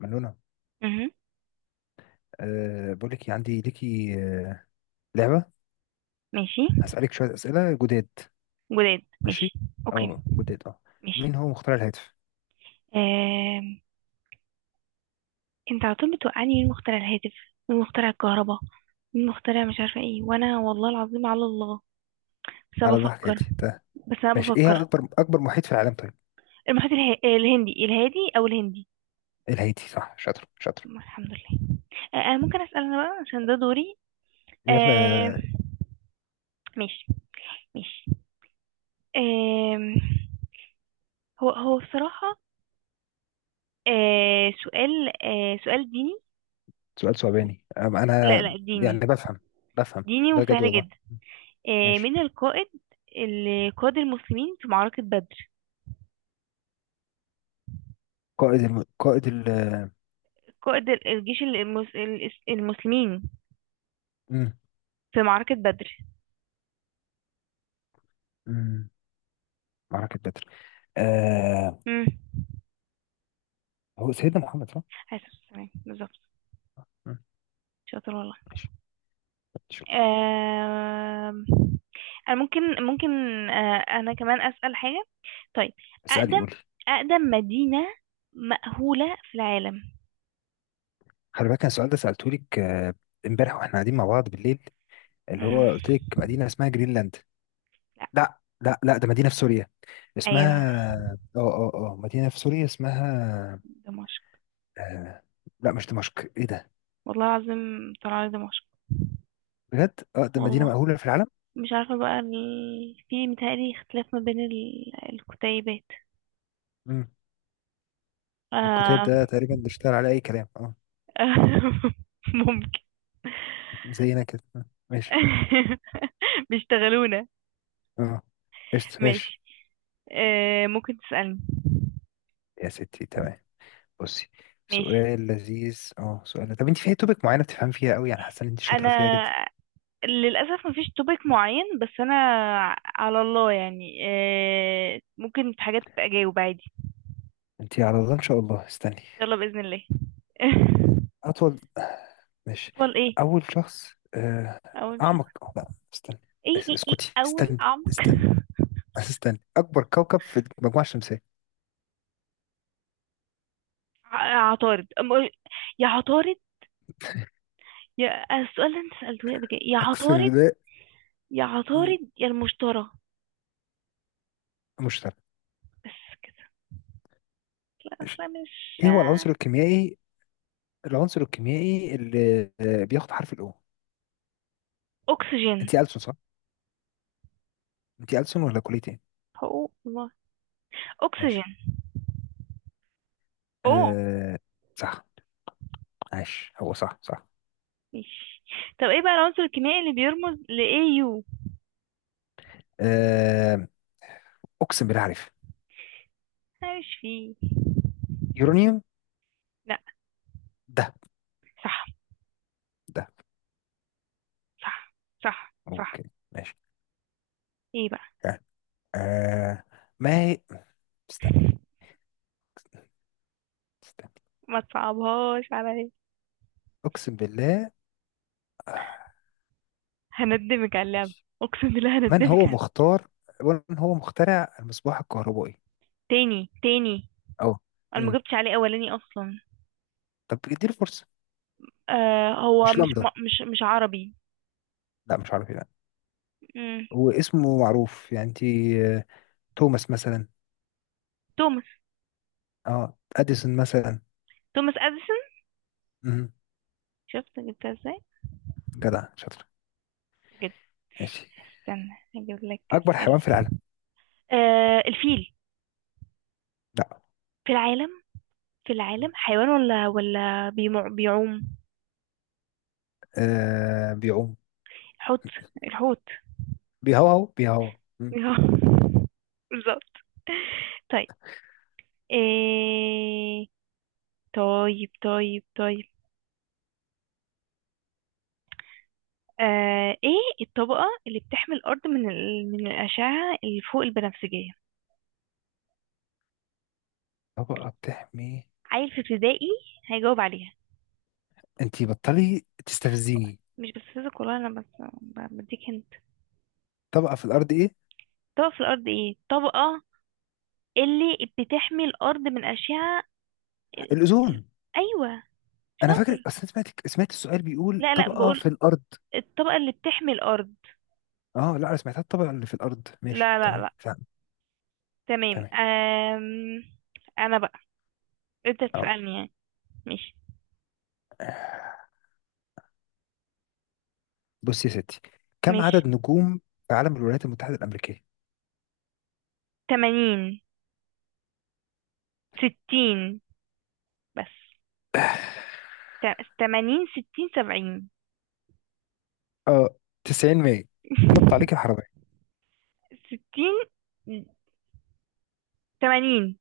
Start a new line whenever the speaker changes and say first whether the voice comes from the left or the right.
left: منونة.
right: مهم.
left: بقول لك إيه، عندي ليكي أه لعبة.
right: ماشي.
left: هسألك شوية أسئلة جداد.
right: جداد
left: ماشي،
right: ماشي. اوكي.
left: أو جداد
right: ماشي.
left: مين هو مخترع الهاتف؟
right: آم. انت على طول بتوقعني مين مخترع الهاتف، مين مخترع الكهرباء، مين مخترع مش عارفه ايه، وانا والله العظيم على الله بس انا
left: على ضحك
right: بفكر.
left: هاتي ده.
right: بس انا
left: ماشي، إيه هي
right: بفكر.
left: أكبر محيط في العالم؟ طيب،
right: المحيط الهندي الهادي او الهندي.
left: الهادي صح، شاطر شاطر.
right: الحمد لله. آه آه، ممكن اسال انا بقى عشان ده دوري.
left: يلا.
right: آه.
left: آه،
right: ماشي. ماشي. آه. هو هو بصراحه. سؤال ديني.
left: سؤال
right: لا
left: أنا
right: لا
left: يعني
right: ديني.
left: بفهم
right: ديني
left: بجد
right: وسهل
left: والله.
right: جدا.
left: ماشي.
right: من القائد اللي قاد المسلمين في معركة بدر؟
left: قائد ال...
right: قائد الجيش المسلمين
left: مم.
right: في معركة بدر.
left: مم. معركة بدر. آه...
right: امم
left: هو سيدنا محمد صح؟
right: عليه الصلاة والسلام بالظبط.
left: مم.
right: شاطر والله.
left: ماشي. شكرا.
right: آم، أنا ممكن. أنا كمان أسأل حاجة. طيب.
left: اسألي،
right: أقدم
left: قولي.
right: أقدم مدينة مأهولة في العالم.
left: خلي بالك أنا السؤال ده سألته لك امبارح واحنا قاعدين مع بعض بالليل، اللي
right: مم.
left: هو قلت لك مدينة اسمها جرينلاند.
right: لا.
left: لا، ده مدينة في سوريا
right: أيوه.
left: اسمها... اه مدينة في سوريا اسمها...
right: دمشق.
left: آه... لا مش دمشق، ايه ده؟
right: والله العظيم طلع لي دمشق.
left: بجد، اه ده مدينة
right: والله.
left: مأهولة في العالم.
right: مش عارفة بقى في متهيألي اختلاف ما بين الكتيبات.
left: امم، الكتاب
right: آه...
left: ده تقريبا بيشتغل على اي كلام، اه
right: ممكن.
left: زينا كده. ماشي،
right: بيشتغلونا.
left: اه. قشطة ماشي.
right: ماشي. ممكن تسألني.
left: يا ستي تمام، بصي.
right: ماشي.
left: سؤال لذيذ، اه سؤال. طب انت في توبك معينة بتفهم فيها قوي، يعني حاسة ان انت شاطرة فيها
right: انا
left: جدا؟
right: للأسف مفيش توبيك معين، بس انا على الله يعني، ممكن في حاجات اجاوب عادي ان
left: انت على الله ان شاء الله. استني،
right: شاء الله بإذن الله.
left: أطول، ماشي،
right: اطول ايه؟
left: أول شخص،
right: اول شهر.
left: أعمق. لا استنى،
right: ايه
left: بس
right: ايه
left: اسكتي،
right: ايه. اول
left: استني
right: عمق.
left: استني بس استني. أكبر كوكب في المجموعة الشمسية.
right: عطارد يا عطارد، يا السؤال اللي انت سألته لي قبل كده، يا
left: أقسم
right: عطارد،
left: بالله.
right: يا
left: م-
right: عطارد يا المشتري.
left: مشتري.
right: بس كده. لا
left: ماشي.
right: اصلا مش.
left: إيه هو العنصر الكيميائي، العنصر الكيميائي اللي آه، بياخد حرف الأو؟
right: اكسجين.
left: أنت ألسن صح؟ أنت ألسن ولا كلية إيه؟
right: هو الله. اكسجين.
left: ماشي،
right: اوه.
left: أه صح، عاش، هو صح صح.
right: ماشي. طب ايه بقى العنصر الكيميائي اللي بيرمز ل AU؟
left: أه أقسم بالله عارف،
right: انا مش فيه.
left: يورانيوم.
right: لا.
left: ده
right: صح
left: ده،
right: صح صح صح.
left: أوكي ماشي،
right: ايه بقى.
left: أه. آه، ما هي... استني، استنى،
right: ما تصعبهاش عليا.
left: أقسم بالله. آه،
right: هندمك على اللعبة.
left: ماشي.
right: اقسم بالله
left: من هو
right: هندمك على.
left: مختار من هو مخترع المصباح الكهربائي؟
right: تاني تاني.
left: أه،
right: انا
left: أمم.
right: ما جبتش عليه اولاني اصلا.
left: طب اديله فرصة،
right: آه، هو
left: مش
right: مش
left: لمبة؟
right: مش عربي.
left: لا مش عارف، لا.
right: مم.
left: هو اسمه معروف يعني، أنت توماس مثلا،
right: توماس.
left: أه أديسون مثلا.
right: توماس اديسون.
left: أمم.
right: شفت جبتها ازاي.
left: جدع شاطر.
right: جبت.
left: ماشي،
right: استنى، هجيب لك
left: أكبر
right: اسئله.
left: حيوان في العالم؟
right: الفيل.
left: لا،
right: في العالم في العالم
left: مم،
right: حيوان ولا بيعوم.
left: بيعوم.
right: حوت. الحوت.
left: بيهوهو بيهوهو، مم.
right: بالظبط. طيب. إيه... طيب طيب طيب. ايه الطبقة اللي بتحمي الأرض من الأشعة اللي فوق البنفسجية؟
left: طبقة بتحمي...
right: عيل في ابتدائي هيجاوب عليها.
left: انتي بطلي تستفزيني.
right: مش بستفزك والله، انا بس بديك هنت.
left: طبقة في الأرض إيه؟
right: طبقة في الارض ايه طبقة اللي بتحمي الارض من اشعة ال- ال-
left: الأوزون.
right: ايوه.
left: انا فاكر،
right: شاطر.
left: اصل أنا سمعت السؤال بيقول
right: لا لا
left: طبقه في
right: بقول
left: الارض.
right: الطبقة اللي بتحمي الارض.
left: اه لا انا سمعتها الطبقه اللي في الارض، ماشي
right: لا لا
left: تمام
right: لا.
left: فاهم.
right: تمام.
left: تمام،
right: انا بقى انت
left: اه.
right: تسألني يعني، مش
left: بص يا ستي، كم
right: مش
left: عدد نجوم في عالم الولايات المتحده الامريكيه؟
right: تمانين ستين بس. تمانين ستين سبعين.
left: اه 90 100، نط عليك الحرامية.
right: ستين تمانين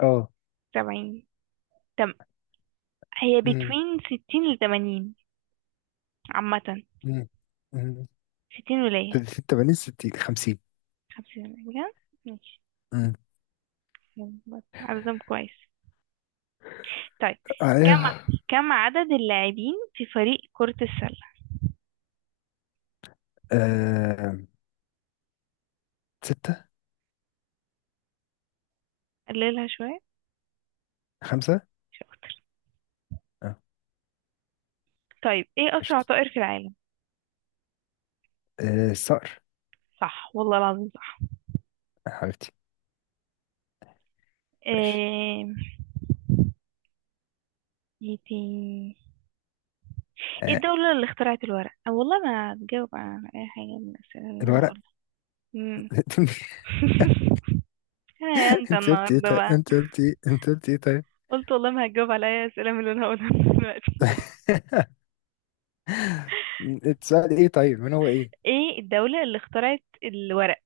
left: اه
right: سبعين. تم هي
left: امم
right: بتوين ستين لتمانين عامة.
left: امم امم.
right: ستين ولاية.
left: 80 60 50.
right: خمسين ولاية بجد. ماشي.
left: امم،
right: يلا، عددهم كويس. طيب. كم
left: ايوه.
right: كم عدد اللاعبين في فريق كرة السلة؟
left: آه. ستة،
right: قللها شوية.
left: خمسة.
right: شاطر.
left: اه
right: طيب ايه أسرع
left: قشطة.
right: طائر في العالم؟
left: آه، الصقر.
right: صح والله العظيم صح.
left: حبيبتي ماشي.
right: ايه. ايه تاني؟ إيه
left: آه،
right: الدولة اللي اخترعت الورق؟ أو والله ما هتجاوب على أي حاجة من الأسئلة اللي أنا
left: الورق.
right: هقولها. مم. يا أنت
left: انت قلت ايه
right: النهاردة
left: طيب؟
right: بقى.
left: انت قلت ايه طيب.
right: قلت والله ما هتجاوب على أي أسئلة من اللي أنا هقولها دلوقتي.
left: السؤال ايه طيب، من هو ايه.
right: ايه الدولة اللي اخترعت الورق؟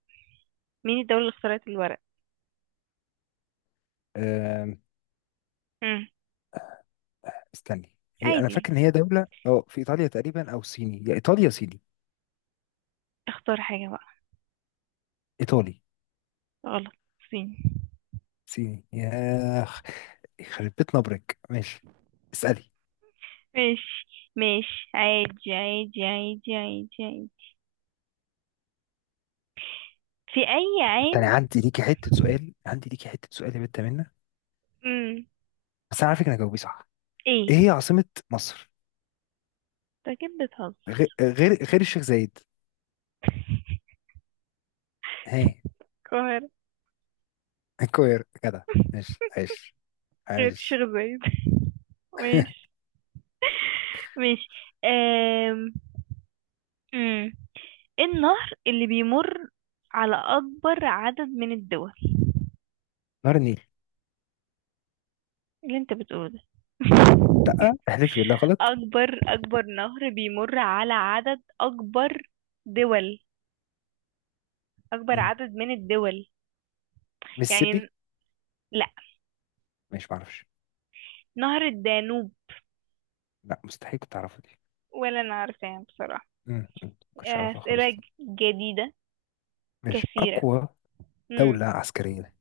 right: مين الدولة اللي اخترعت الورق؟
left: آم،
right: مم.
left: استني، هي انا
right: عادي.
left: فاكر ان هي دولة اه في ايطاليا تقريبا او صيني، يا ايطاليا يا صيني.
right: اختار حاجة بقى.
left: ايطالي.
right: غلط. الصين.
left: صيني ياخ، يخرب بيت نبرك. ماشي، اسألي.
right: ماشي. ماشي عادي عادي عادي عادي عادي. في أي
left: تاني،
right: عام؟
left: عندي ليكي حتة سؤال، عندي ليكي حتة سؤال يا بنت منه،
right: مم.
left: بس انا عارفك انك هتجاوبيه صح.
right: ايه؟
left: ايه هي عاصمة مصر؟
right: انت كده بتهزر.
left: غير الشيخ زايد. هي؟
right: القاهرة.
left: القاهرة كده، ماشي عايش
right: غير
left: عايش.
right: الشيخ زايد. ماشي. ماشي. أم... مم. ايه النهر اللي بيمر على أكبر عدد من الدول؟
left: نهر النيل.
right: اللي انت بتقوله ده.
left: لا احلفي بالله غلط؟
right: أكبر نهر بيمر على عدد أكبر دول. أكبر
left: مم،
right: عدد من الدول يعني.
left: ميسيبي.
right: لا،
left: مش، معرفش.
right: نهر الدانوب.
left: لا مستحيل كنت اعرفه.
right: ولا أنا عارفاه بصراحة.
left: مم، ما كنتش اعرفها
right: أسئلة
left: خالص دي.
right: جديدة
left: ماشي.
right: كثيرة.
left: اقوى
right: مم.
left: دولة عسكرية؟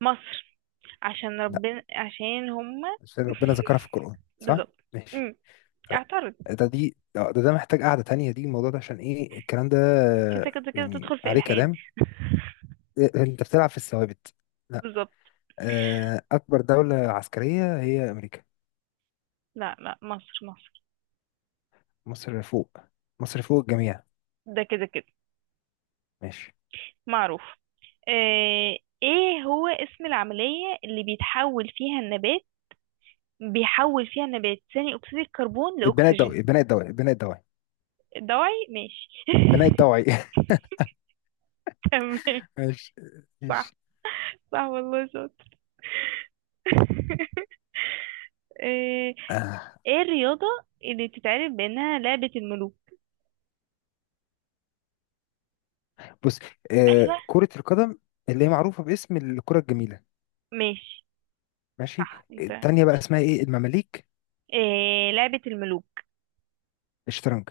right: مصر. عشان
left: لا،
right: ربنا عشان هما.
left: بس ربنا ذكرها في القرآن صح؟
right: بالظبط.
left: ماشي
right: مم.
left: طيب.
right: اعترض.
left: ده محتاج قعدة تانية دي، الموضوع ده عشان ايه الكلام ده
right: عشان انت كده كده
left: يعني؟
right: تدخل في
left: عليه
right: إلحاد.
left: كلام. إيه، انت بتلعب في الثوابت. لا.
right: بالظبط.
left: آه، اكبر دولة عسكرية هي امريكا.
right: لا لا مصر مصر.
left: مصر فوق، مصر فوق الجميع.
right: ده كده كده
left: ماشي.
right: معروف. آه، ايه هو اسم العملية اللي بيتحول فيها النبات، بيحول فيها النبات ثاني اكسيد الكربون
left: البناء الضوئي
right: لاكسجين؟
left: البناء الضوئي البناء الضوئي
right: الدواعي ماشي.
left: البناء الضوئي.
right: تمام.
left: ماشي
right: صح.
left: ماشي.
right: صح والله شاطر. ايه.
left: آه،
right: إيه الرياضة اللي بتتعرف بانها لعبة الملوك؟
left: بص.
right: ايوه.
left: آه، كرة القدم، اللي هي معروفة باسم الكرة الجميلة.
right: ماشي.
left: ماشي.
right: صح انت،
left: التانية بقى
right: ماشي.
left: اسمها ايه، المماليك؟
right: إيه لعبة الملوك؟
left: الشطرنج.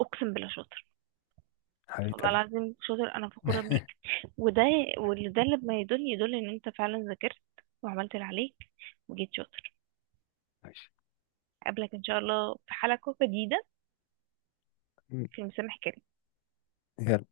right: اقسم بالله شاطر.
left: حبيبة
right: والله
left: قلبي.
right: العظيم شاطر انا فخورة بيك. وده، واللي ده اللي ما يدل يدل ان انت فعلا ذاكرت وعملت اللي عليك وجيت شاطر.
left: ماشي.
right: اقابلك ان شاء الله في حلقة جديدة
left: م.
right: في المسامح كامل.
left: يلا.